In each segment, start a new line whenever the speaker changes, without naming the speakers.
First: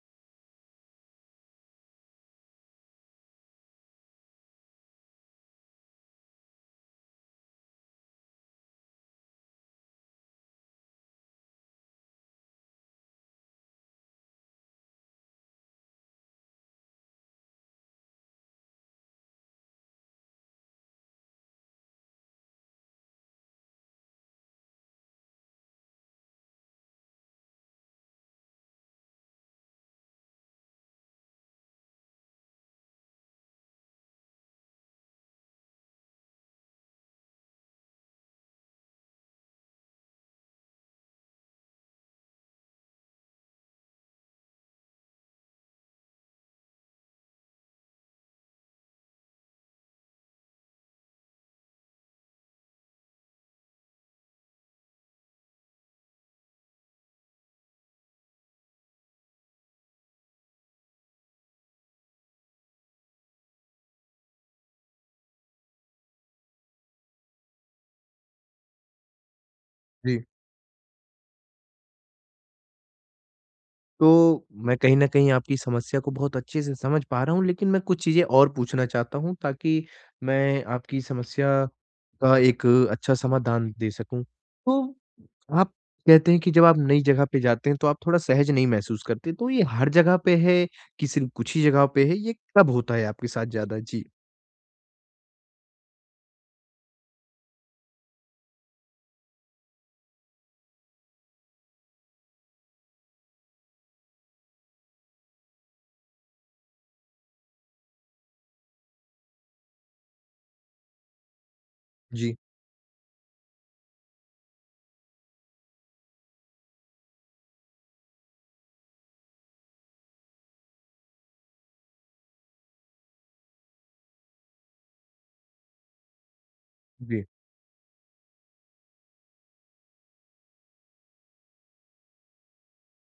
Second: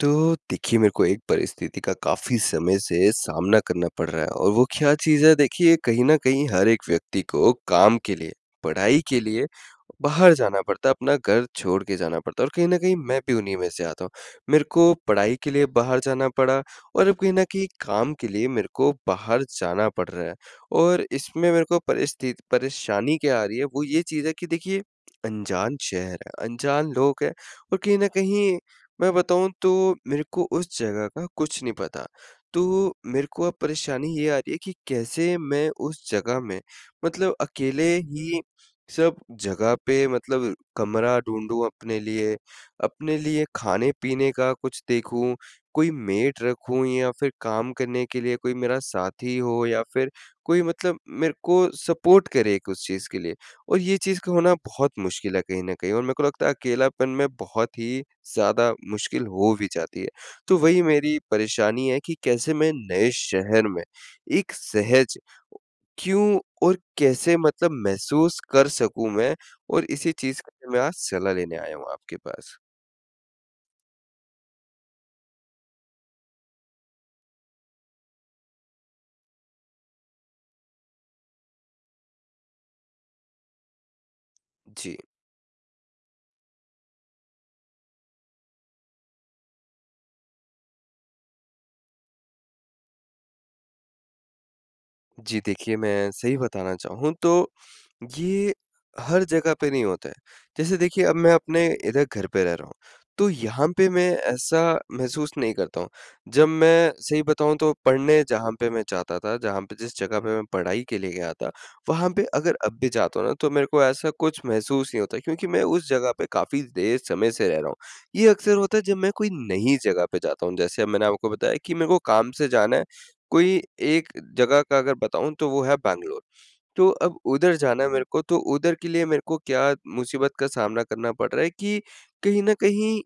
तो देखिए, मेरे को एक परिस्थिति का काफ़ी समय से सामना करना पड़ रहा है और वो क्या चीज़ है देखिए, कहीं न कहीं हर एक व्यक्ति को काम के लिए, पढ़ाई के लिए बाहर जाना पड़ता है, अपना घर छोड़ के जाना पड़ता है और कहीं न कहीं मैं भी उन्हीं में से आता हूँ। मेरे को पढ़ाई के लिए बाहर जाना पड़ा और अब कहीं न कहीं काम के लिए मेरे को बाहर जाना पड़ रहा है। और इसमें मेरे को परिस्थित परेशानी क्या आ रही है, वो ये चीज़ है कि देखिए, अनजान शहर है, अनजान लोग हैं और कहीं न कहीं मैं बताऊँ तो मेरे को उस जगह का कुछ नहीं पता। तो मेरे को अब परेशानी ये आ रही है कि कैसे मैं उस जगह में मतलब अकेले ही सब जगह पे मतलब कमरा ढूँढूँ अपने लिए खाने-पीने का कुछ देखूँ, कोई मेड रखूँ या फिर काम करने के लिए कोई मेरा साथी हो या फिर कोई मतलब मेरे को सपोर्ट करे एक उस चीज़ के लिए। और ये चीज़ का होना बहुत मुश्किल है कहीं न कहीं और मेरे को लगता है अकेलापन में बहुत ही ज़्यादा मुश्किल हो भी जाती है। तो वही मेरी परेशानी है कि कैसे मैं नए शहर में एक सहज क्यों और कैसे मतलब महसूस कर सकूँ मैं और इसी
जी।
चीज़ के लिए मैं आज सलाह लेने आया हूँ आपके पास।
तो मैं कहीं न कहीं आपकी समस्या को बहुत अच्छे से समझ पा रहा हूँ, लेकिन मैं कुछ चीज़ें और पूछना चाहता हूँ ताकि मैं आपकी समस्या का एक अच्छा समाधान दे सकूँ। तो
जी।
आप कहते हैं कि जब आप नई जगह पे जाते हैं, तो आप थोड़ा सहज नहीं महसूस करते, तो ये हर जगह पे है कि सिर्फ़ कुछ ही जगह पे है? ये कब होता है आपके साथ ज़्यादा? जी।
जी, देखिए मैं सही बताना चाहूँ तो ये हर जगह पे नहीं होता है। जैसे देखिए अब मैं अपने इधर घर पे रह रहा हूँ, तो यहाँ पे मैं ऐसा महसूस नहीं करता हूँ। जब मैं सही बताऊँ तो पढ़ने जहाँ पे मैं जाता था, जहाँ पे जिस जगह पे मैं पढ़ाई के लिए गया था, वहाँ पे
जी,
अगर अब भी जाता हूँ ना तो मेरे को ऐसा कुछ महसूस नहीं होता क्योंकि मैं उस जगह पे काफ़ी देर समय से रह रहा हूँ। ये अक्सर होता है जब मैं कोई नई जगह पे जाता हूँ, जैसे अब मैंने आपको बताया कि मेरे को काम से जाना है कोई एक जगह का अगर बताऊँ तो वो है बैंगलोर। तो अब
जी।
उधर जाना है मेरे को, तो उधर के लिए मेरे को क्या मुसीबत का सामना करना पड़ रहा है कि कहीं न कहीं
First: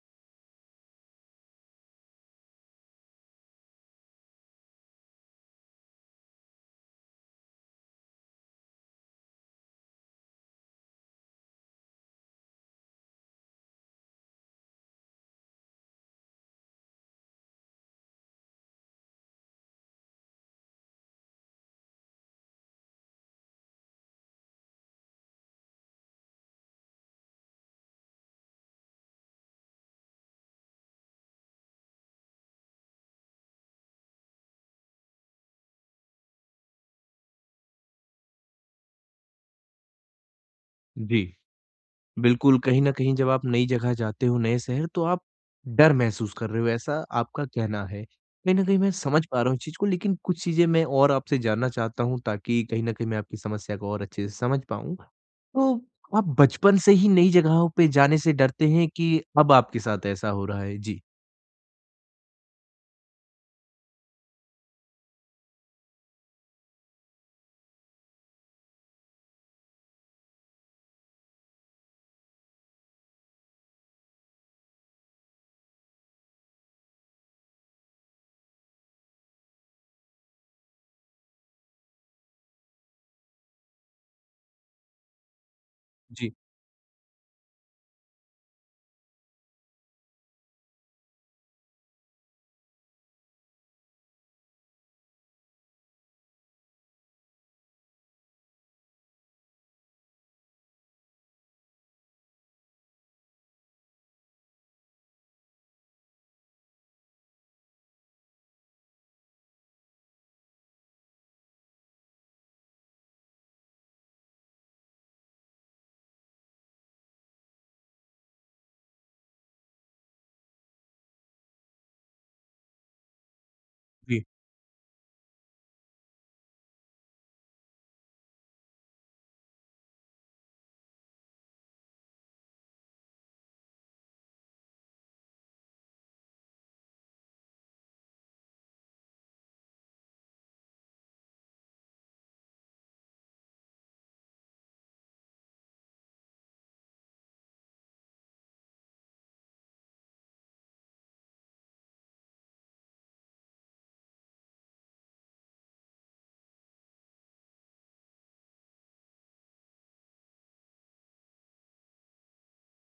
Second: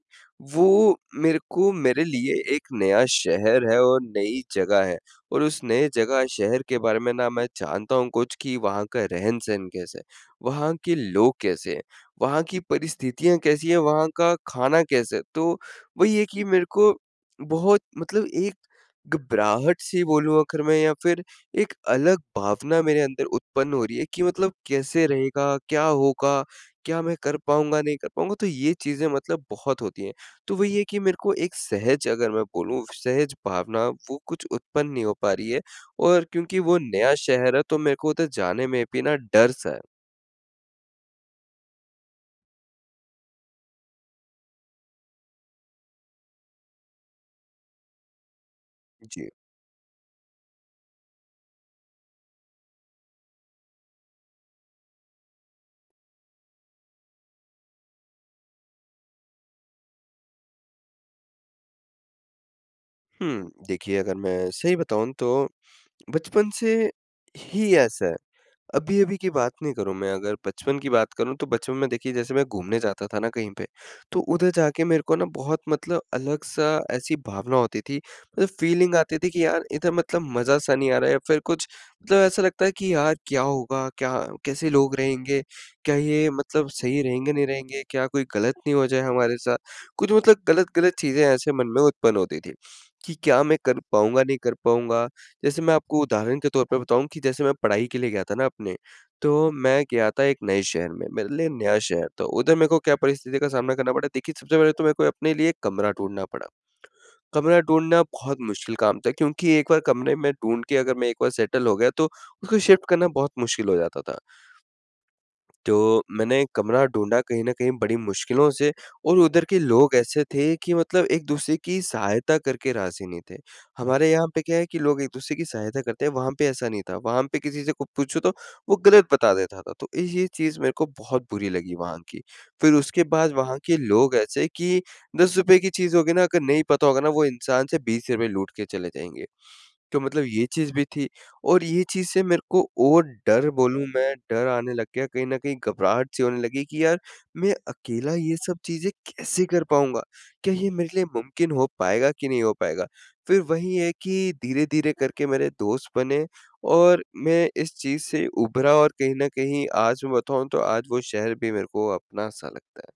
वो मेरे को मेरे लिए एक नया शहर है और नई जगह है और उस नए जगह, शहर के बारे में ना मैं जानता हूँ कुछ कि वहाँ का रहन-सहन कैसा है, वहाँ के लोग कैसे हैं, वहाँ की परिस्थितियाँ कैसी हैं, वहाँ का खाना कैसा है। तो वही है कि मेरे को बहुत मतलब एक घबराहट-सी बोलूँ आखिर में या फिर एक अलग भावना मेरे अंदर उत्पन्न हो रही है कि मतलब कैसे रहेगा? क्या होगा? क्या मैं कर पाऊँगा, नहीं कर पाऊँगा? तो ये चीज़ें मतलब बहुत होती हैं। तो वही है कि मेरे को एक सहज अगर मैं बोलूँ, सहज भावना वो कुछ उत्पन्न नहीं हो पा रही है और क्योंकि वो नया शहर है तो मेरे को उधर जाने में भी ना डर-सा है।
जी। बिल्कुल, कहीं न कहीं जब आप नई जगह जाते हो, नए शहर, तो आप डर महसूस कर रहे हो, ऐसा आपका कहना है। कहीं न कहीं मैं समझ
जी।
पा रहा हूँ इस चीज़ को, लेकिन कुछ चीज़ें मैं और आपसे जानना चाहता हूँ ताकि कहीं न कहीं मैं आपकी समस्या को और अच्छे से समझ पाऊँ। तो आप बचपन से ही नई जगहों पे जाने से डरते हैं कि अब आपके साथ ऐसा हो रहा है? जी।
देखिए अगर मैं सही बताऊँ तो बचपन से ही ऐसा है। अभी-अभी की बात नहीं करूँ मैं अगर बचपन की बात करूँ तो बचपन में देखिए जैसे मैं घूमने जाता था ना कहीं पे, तो उधर जाके मेरे को ना बहुत मतलब अलग-सा ऐसी भावना होती थी, मतलब फ़ीलिंग आती थी कि यार इधर मतलब मज़ा सा नहीं आ रहा है या फिर कुछ मतलब ऐसा लगता है कि यार क्या होगा? क्या कैसे लोग रहेंगे? क्या ये
जी,
मतलब सही रहेंगे, नहीं रहेंगे? क्या कोई गलत नहीं हो जाए हमारे साथ? कुछ मतलब गलत-गलत चीज़ें ऐसे मन में उत्पन्न होती थी, कि क्या मैं कर पाऊँगा, नहीं कर पाऊँगा? जैसे मैं आपको उदाहरण के तौर पे बताऊँ कि जैसे मैं पढ़ाई के लिए गया था ना अपने, तो मैं गया था एक नए शहर में, मेरे लिए नया शहर था। उधर मेरे को क्या परिस्थिति का सामना करना पड़ा, देखिए सबसे पहले तो मेरे को अपने लिए कमरा ढूँढना पड़ा। कमरा ढूँढना बहुत मुश्किल काम था क्योंकि एक बार कमरे में ढूँढ के अगर मैं एक बार सेटल हो गया तो उसको शिफ्ट करना बहुत मुश्किल हो जाता था। तो मैंने कमरा ढूँढा कहीं न कहीं बड़ी मुश्किलों से और उधर के लोग ऐसे थे कि मतलब एक-दूसरे की सहायता करके राज़ी नहीं थे। हमारे
जी,
यहाँ पे क्या है कि लोग एक-दूसरे की सहायता करते हैं, वहाँ पे ऐसा नहीं था। वहाँ पे किसी से कुछ पूछो तो वो गलत बता देता था, तो ये चीज़ मेरे को बहुत बुरी लगी वहाँ की। फिर उसके बाद वहाँ के लोग ऐसे कि ₹10 की चीज़ होगी ना, अगर नहीं पता होगा ना, वो इंसान से ₹20 लूट के चले जाएँगे। तो मतलब ये चीज़ भी थी और ये चीज़ से मेरे को और डर बोलूँ मैं, डर आने लग गया कहीं न कहीं घबराहट सी होने लगी कि यार मैं अकेला ये सब चीज़ें कैसे कर पाऊँगा? क्या ये मेरे लिए मुमकिन हो पाएगा कि नहीं हो पाएगा? फिर वही है कि धीरे-धीरे करके मेरे दोस्त बने और मैं इस चीज़ से उभरा और कहीं न कहीं आज मैं बताऊँ तो आज वो शहर भी मेरे को अपना-सा लगता है।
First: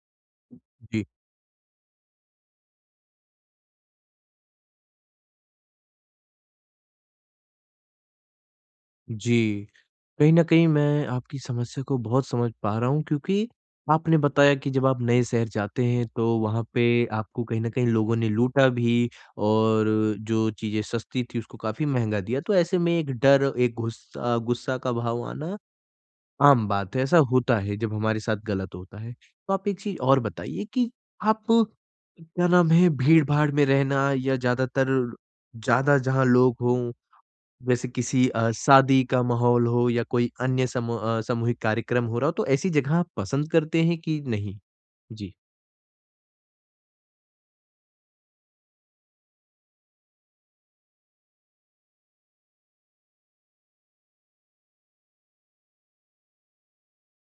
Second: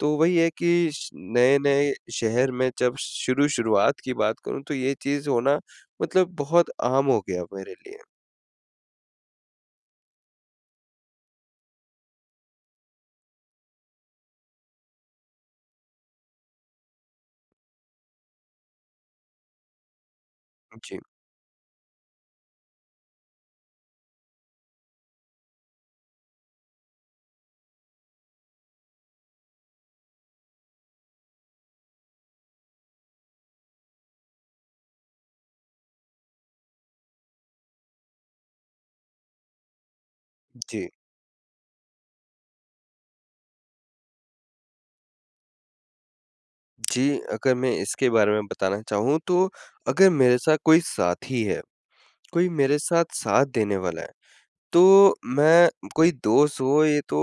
तो वही है कि
जी।
श नए-नए शहर में जब शुरू शुरुआत की बात करूँ तो ये चीज़ होना मतलब बहुत आम हो गया मेरे लिए।
जी। कहीं न कहीं मैं आपकी समस्या को बहुत समझ पा रहा हूँ क्योंकि आपने बताया कि जब आप नए शहर जाते हैं तो वहाँ पे आपको कहीं न कहीं लोगों ने लूटा भी, और जो चीज़ें
जी,
सस्ती थी उसको काफ़ी महँगा दिया। तो ऐसे में एक डर, एक गुस्सा गुस्सा का भाव आना आम बात है। ऐसा होता है जब हमारे साथ गलत होता है। तो आप एक चीज़ और बताइए कि आप क्या नाम है भीड़-भाड़ में रहना या ज़्यादा जहाँ लोग हों, जैसे किसी शादी का माहौल हो या कोई अन्य
जी।
सामूहिक कार्यक्रम हो रहा हो, तो ऐसी जगह आप पसंद करते हैं कि नहीं? जी।
जी, अगर मैं इसके बारे में बताना चाहूँ तो अगर मेरे साथ कोई साथी है, कोई मेरे साथ साथ देने वाला है तो मैं कोई दोस्त हो ये तो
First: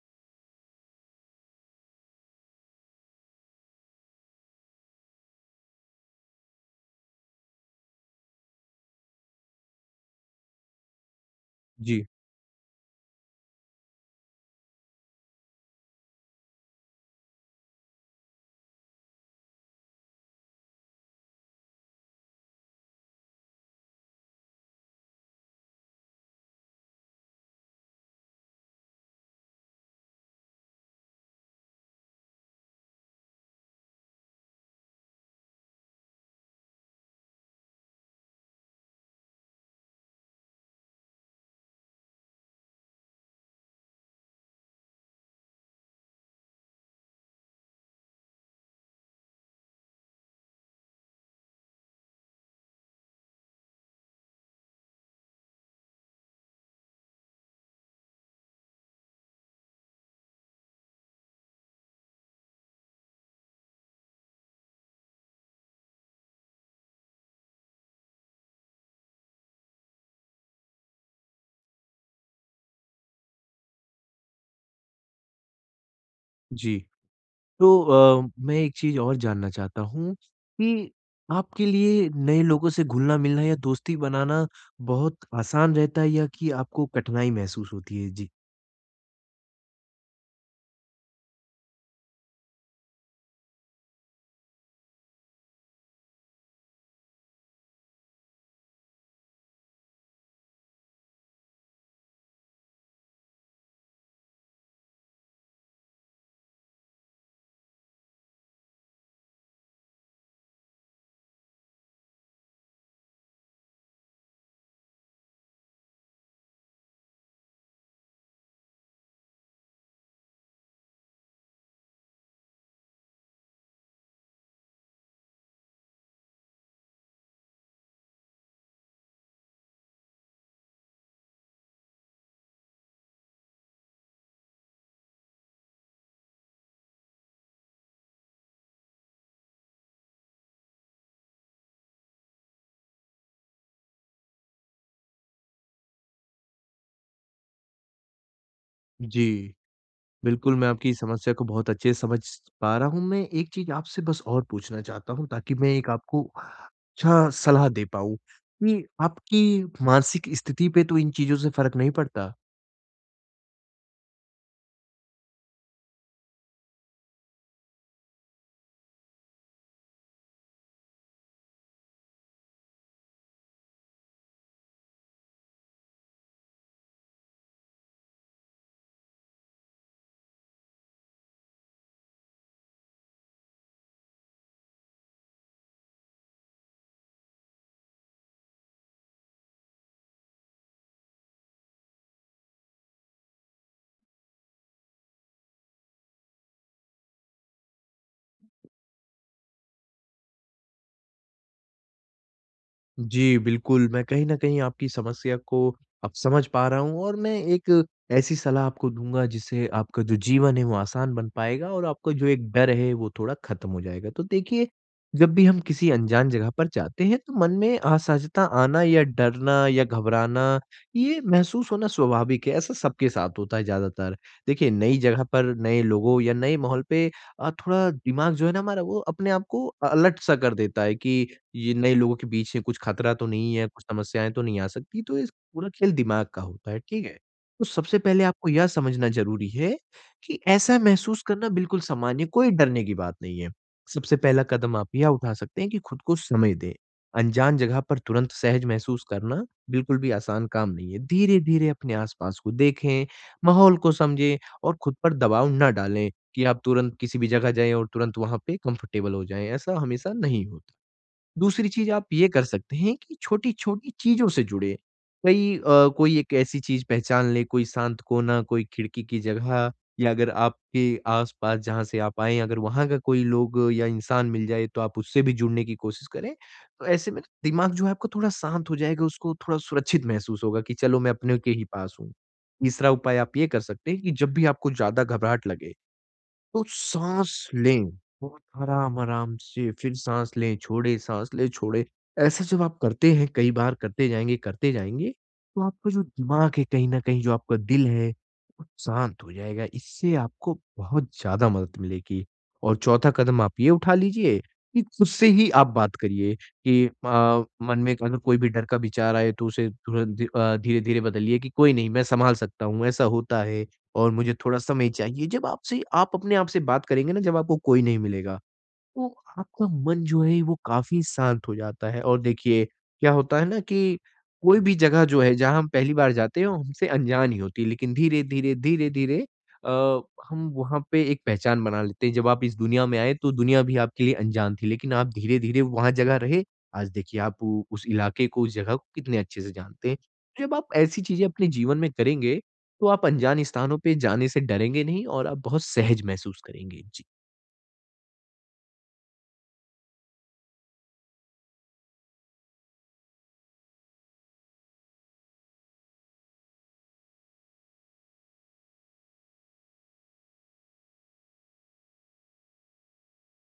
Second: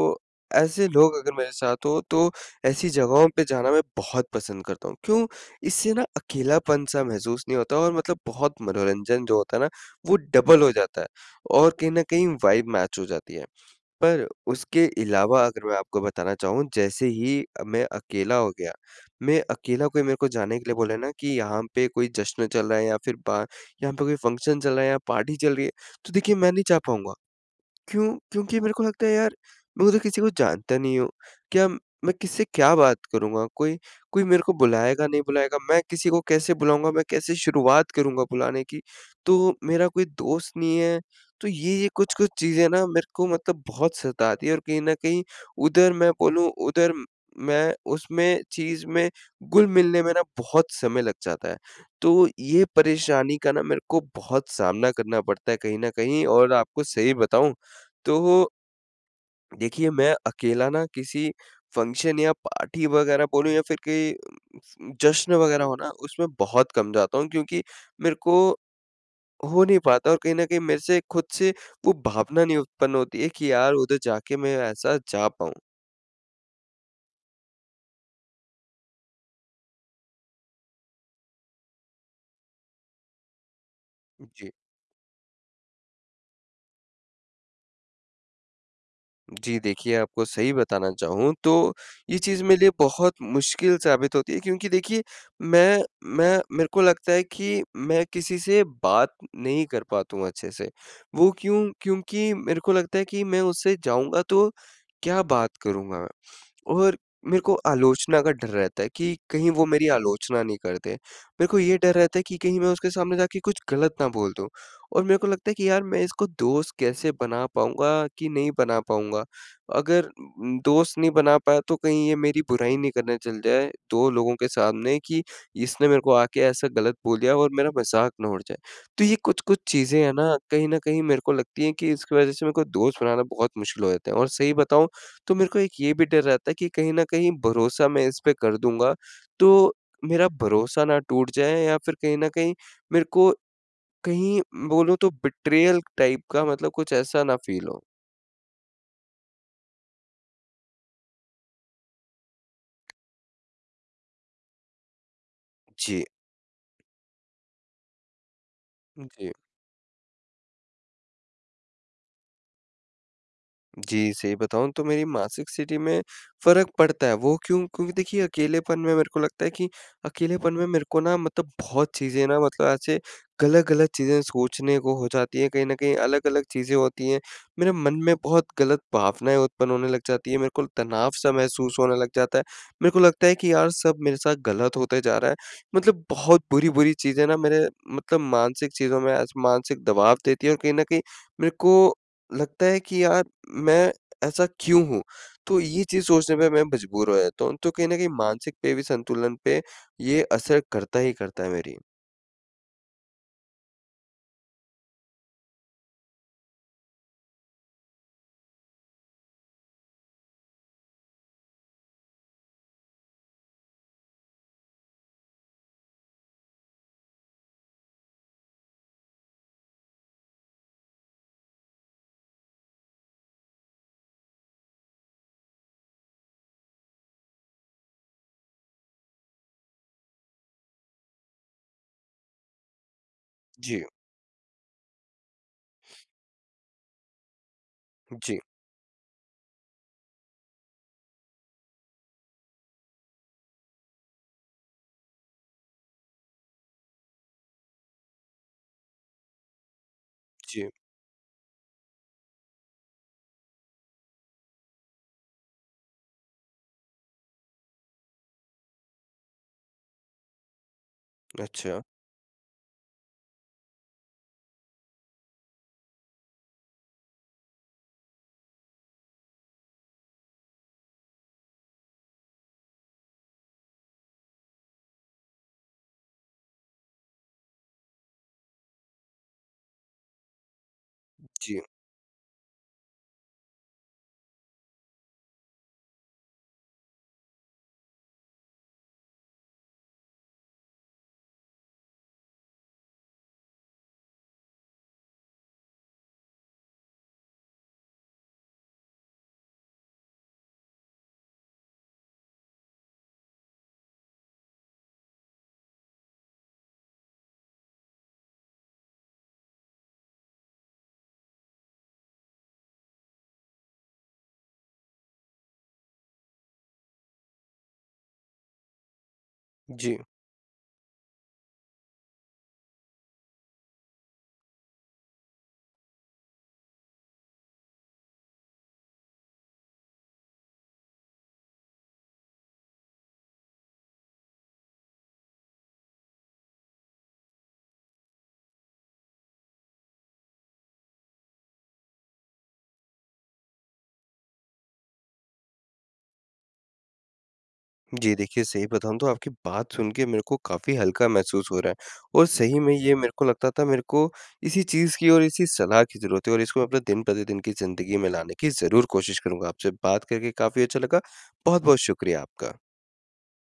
ऐसे लोग अगर मेरे साथ हो तो ऐसी जगहों पे जाना मैं बहुत पसंद करता हूँ। क्यों? इससे ना अकेलापन-सा महसूस नहीं होता और मतलब बहुत मनोरंजन जो होता है ना वो डबल हो जाता है और कहीं न
जी,
कहीं वाइब मैच हो जाती है। पर उसके अलावा अगर मैं आपको बताना चाहूँ जैसे ही मैं अकेला हो गया, मैं अकेला कोई मेरे को जाने के लिए बोले ना कि यहाँ पे कोई जश्न चल रहा है या फिर बा यहाँ पे कोई फंक्शन चल रहा है या पार्टी चल रही है, तो देखिए मैं नहीं जा पाऊँगा। क्यों? क्योंकि मेरे को लगता है यार मैं तो किसी को जानता नहीं हूँ। क्या मैं किससे क्या बात करूँगा? कोई कोई मेरे को बुलाएगा, नहीं बुलाएगा, मैं किसी को कैसे बुलाऊँगा? मैं कैसे शुरुआत करूँगा बुलाने की? तो मेरा कोई दोस्त नहीं है। तो ये कुछ-कुछ चीज़ें ना मेरे को मतलब बहुत सताती है और कहीं न कहीं उधर मैं बोलूँ उधर म- मैं उसमें चीज़ में घुल-मिलने में ना बहुत समय लग जाता है। तो ये परेशानी का ना मेरे को बहुत सामना करना पड़ता है कहीं न कहीं और आपको सही बताऊँ तो देखिए, मैं अकेला ना किसी फंक्शन या पार्टी वगैरह बोलूँ या फिर कहीं जश्न वगैरह हो ना, उसमें बहुत कम जाता हूँ क्योंकि मेरे को हो नहीं पाता और कहीं न कहीं मेरे से खुद से वो भावना नहीं उत्पन्न होती है कि यार उधर जाके मैं ऐसा जा पाऊँ।
जी। तो मैं एक चीज़ और जानना चाहता हूँ कि आपके लिए नए लोगों से घुलना-मिलना या दोस्ती बनाना
जी।
बहुत आसान रहता है या कि आपको कठिनाई महसूस होती है? जी।
जी, देखिए आपको सही बताना चाहूँ तो ये चीज़ मेरे लिए बहुत मुश्किल साबित होती है क्योंकि देखिए मैं मैं मेरे को लगता है कि मैं किसी से बात नहीं कर पाता हूँ अच्छे से। वो क्यों? क्योंकि मेरे को लगता है कि मैं उससे जाऊँगा तो क्या बात करूँगा? और मेरे को आलोचना का डर रहता है कि कहीं वो मेरी आलोचना नहीं कर दें। मेरे को ये डर रहता है कि कहीं मैं उसके सामने जाके कुछ गलत ना बोल दूँ और मेरे को लगता है कि यार मैं इसको दोस्त कैसे बना पाऊँगा कि नहीं बना पाऊँगा। अगर दोस्त नहीं बना पाया तो कहीं ये मेरी बुराई नहीं करने चल जाए 2 लोगों के सामने कि इसने मेरे को आके ऐसा गलत बोल दिया और मेरा मज़ाक ना उड़ जाए। तो ये कुछ-कुछ चीज़ें हैं ना, कहीं न कहीं मेरे को लगती हैं कि इसकी वज़ह से मेरे को दोस्त बनाना बहुत मुश्किल हो जाता है और सही बताऊँ तो मेरे को एक ये भी डर रहता है कि कहीं न कहीं भरोसा मैं इस पे कर दूँगा, तो मेरा भरोसा ना टूट जाए या फिर कहीं न कहीं मेरे को कहीं बोलूँ तो बिट्रेयल टाइप का मतलब कुछ ऐसा ना फ़ील हो।
जी। बिल्कुल, मैं आपकी समस्या को बहुत अच्छे से समझ पा रहा हूँ। मैं एक चीज़ आपसे बस और पूछना चाहता हूँ ताकि मैं एक
जी।
आपको अच्छा सलाह दे पाऊँ कि
जी,
आपकी मानसिक स्थिति पे तो इन चीज़ों से फ़र्क नहीं पड़ता?
जी, सही बताऊँ तो मेरी मासिक सीढ़ी में फ़र्क पड़ता है, वो क्यों? क्योंकि देखिए अकेलेपन में मेरे को लगता है कि अकेलेपन में मेरे को ना मतलब बहुत चीज़ें ना मतलब ऐसे गलत-गलत चीज़ें सोचने को हो जाती हैं, कहीं न कहीं अलग-अलग चीज़ें होती हैं। मेरे मन में बहुत गलत भावनाएँ उत्पन्न होने लग जाती हैं, मेरे को तनाव-सा महसूस होने लग जाता है। मेरे को लगता है कि यार सब मेरे साथ गलत होते जा रहा है। मतलब बहुत बुरी-बुरी चीज़ें ना मेरे मतलब मानसिक चीज़ों में आज मानसिक दबाव देती है और कहीं न कहीं मेरे को लगता है कि यार मैं ऐसा क्यों हूँ? तो ये चीज़ सोचने पे मैं मजबूर हो जाता हूँ, तो कहीं न कहीं मानसिक पे भी संतुलन पे ये असर करता ही करता है मेरी।
जी, बिल्कुल, मैं कहीं न कहीं आपकी समस्या को अब समझ पा रहा हूँ और मैं एक ऐसी सलाह आपको दूँगा जिससे आपका जो जीवन है वो आसान बन पाएगा और आपका जो एक डर है वो थोड़ा ख़त्म हो जाएगा। तो देखिए, जब भी हम किसी अनजान जगह पर जाते हैं तो मन में असहजता आना या डरना या घबराना, ये महसूस होना स्वाभाविक है। ऐसा सबके साथ होता है ज़्यादातर। देखिए, नई जगह पर नए लोगों या नए माहौल पे थोड़ा दिमाग जो है ना हमारा वो अपने आप को अलर्ट सा कर देता है कि ये नए लोगों के बीच में कुछ खतरा तो नहीं है, कुछ
जी,
समस्याएँ तो नहीं आ सकती, तो इस पूरा खेल दिमाग का होता है, ठीक है? तो सबसे पहले
जी,
आपको यह समझना ज़रूरी है कि ऐसा महसूस करना बिल्कुल सामान्य, कोई डरने की बात नहीं है। सबसे पहला कदम आप यह उठा सकते हैं कि खुद को समय दें। अनजान जगह पर तुरंत सहज महसूस करना बिल्कुल भी आसान काम
जी,
नहीं है। धीरे-धीरे अपने आस-पास को देखें, माहौल को समझें और खुद पर दबाव ना डालें कि आप तुरंत किसी भी जगह जाएँ और तुरंत वहाँ पे कंफर्टेबल हो जाएँ, ऐसा हमेशा नहीं होता। दूसरी
अच्छा,
चीज़ आप ये कर सकते हैं कि छोटी-छोटी चीज़ों से जुड़ें। कोई एक ऐसी चीज़ पहचान लें, कोई शांत कोना, कोई खिड़की की जगह, या अगर आपके आस-पास जहाँ से आप आए हैं, अगर वहाँ का कोई लोग या इंसान मिल जाए, तो आप उससे भी जुड़ने की कोशिश करें। तो ऐसे में दिमाग जो है आपका थोड़ा शांत हो जाएगा, उसको थोड़ा सुरक्षित महसूस होगा कि चलो मैं अपने के
जी,
ही पास हूँ। तीसरा उपाय आप ये कर सकते हैं कि जब भी आपको ज़्यादा घबराहट लगे तो साँस लें, बहुत आराम-आराम से फिर साँस लें, छोड़ें, साँस लें, छोड़ें। ऐसे जब आप करते हैं, कई बार करते जाएँगे, तो आपका जो दिमाग है कहीं न कहीं जो आपका दिल है, वो शांत हो जाएगा। इससे आपको बहुत ज़्यादा मदद मिलेगी। और चौथा कदम आप ये उठा लीजिए कि खुद से ही आप बात करिए कि मन में अगर कोई भी डर का विचार आए तो उसे तुरंत धीरे-धीरे बदलिए कि कोई नहीं, मैं सँभाल सकता हूँ, ऐसा होता है। और मुझे थोड़ा समय चाहिए। जब आपसे आप अपने आप से बात करेंगे ना, जब आपको कोई नहीं मिलेगा, तो आपका
जी,
मन जो है वो काफ़ी शांत हो जाता है। और देखिए क्या होता है ना कि कोई भी जगह जो है जहाँ हम पहली बार जाते हैं वो हमसे अनजान ही होती है, लेकिन धीरे धीरे अ, हम वहाँ पे एक पहचान बना लेते हैं। जब आप इस दुनिया में आए तो दुनिया भी आपके लिए अनजान थी, लेकिन आप धीरे धीरे वहाँ जगह रहे। आज देखिए आप उस इलाके को, उस जगह को कितने अच्छे से जानते हैं। जब आप ऐसी चीजें अपने जीवन में करेंगे तो आप अनजान स्थानों पे जाने से डरेंगे नहीं और आप बहुत सहज महसूस करेंगे।
जी। देखिए सही बताऊँ तो आपकी बात सुन के मेरे को काफ़ी हल्का महसूस हो रहा है और सही में ये मेरे को लगता था मेरे को इसी चीज़ की और इसी सलाह की ज़रूरत है और इसको मैं अपने दिन-प्रतिदिन की ज़िंदगी में लाने की ज़रूर कोशिश करूँगा। आपसे बात करके काफ़ी अच्छा लगा। बहुत-बहुत शुक्रिया आपका।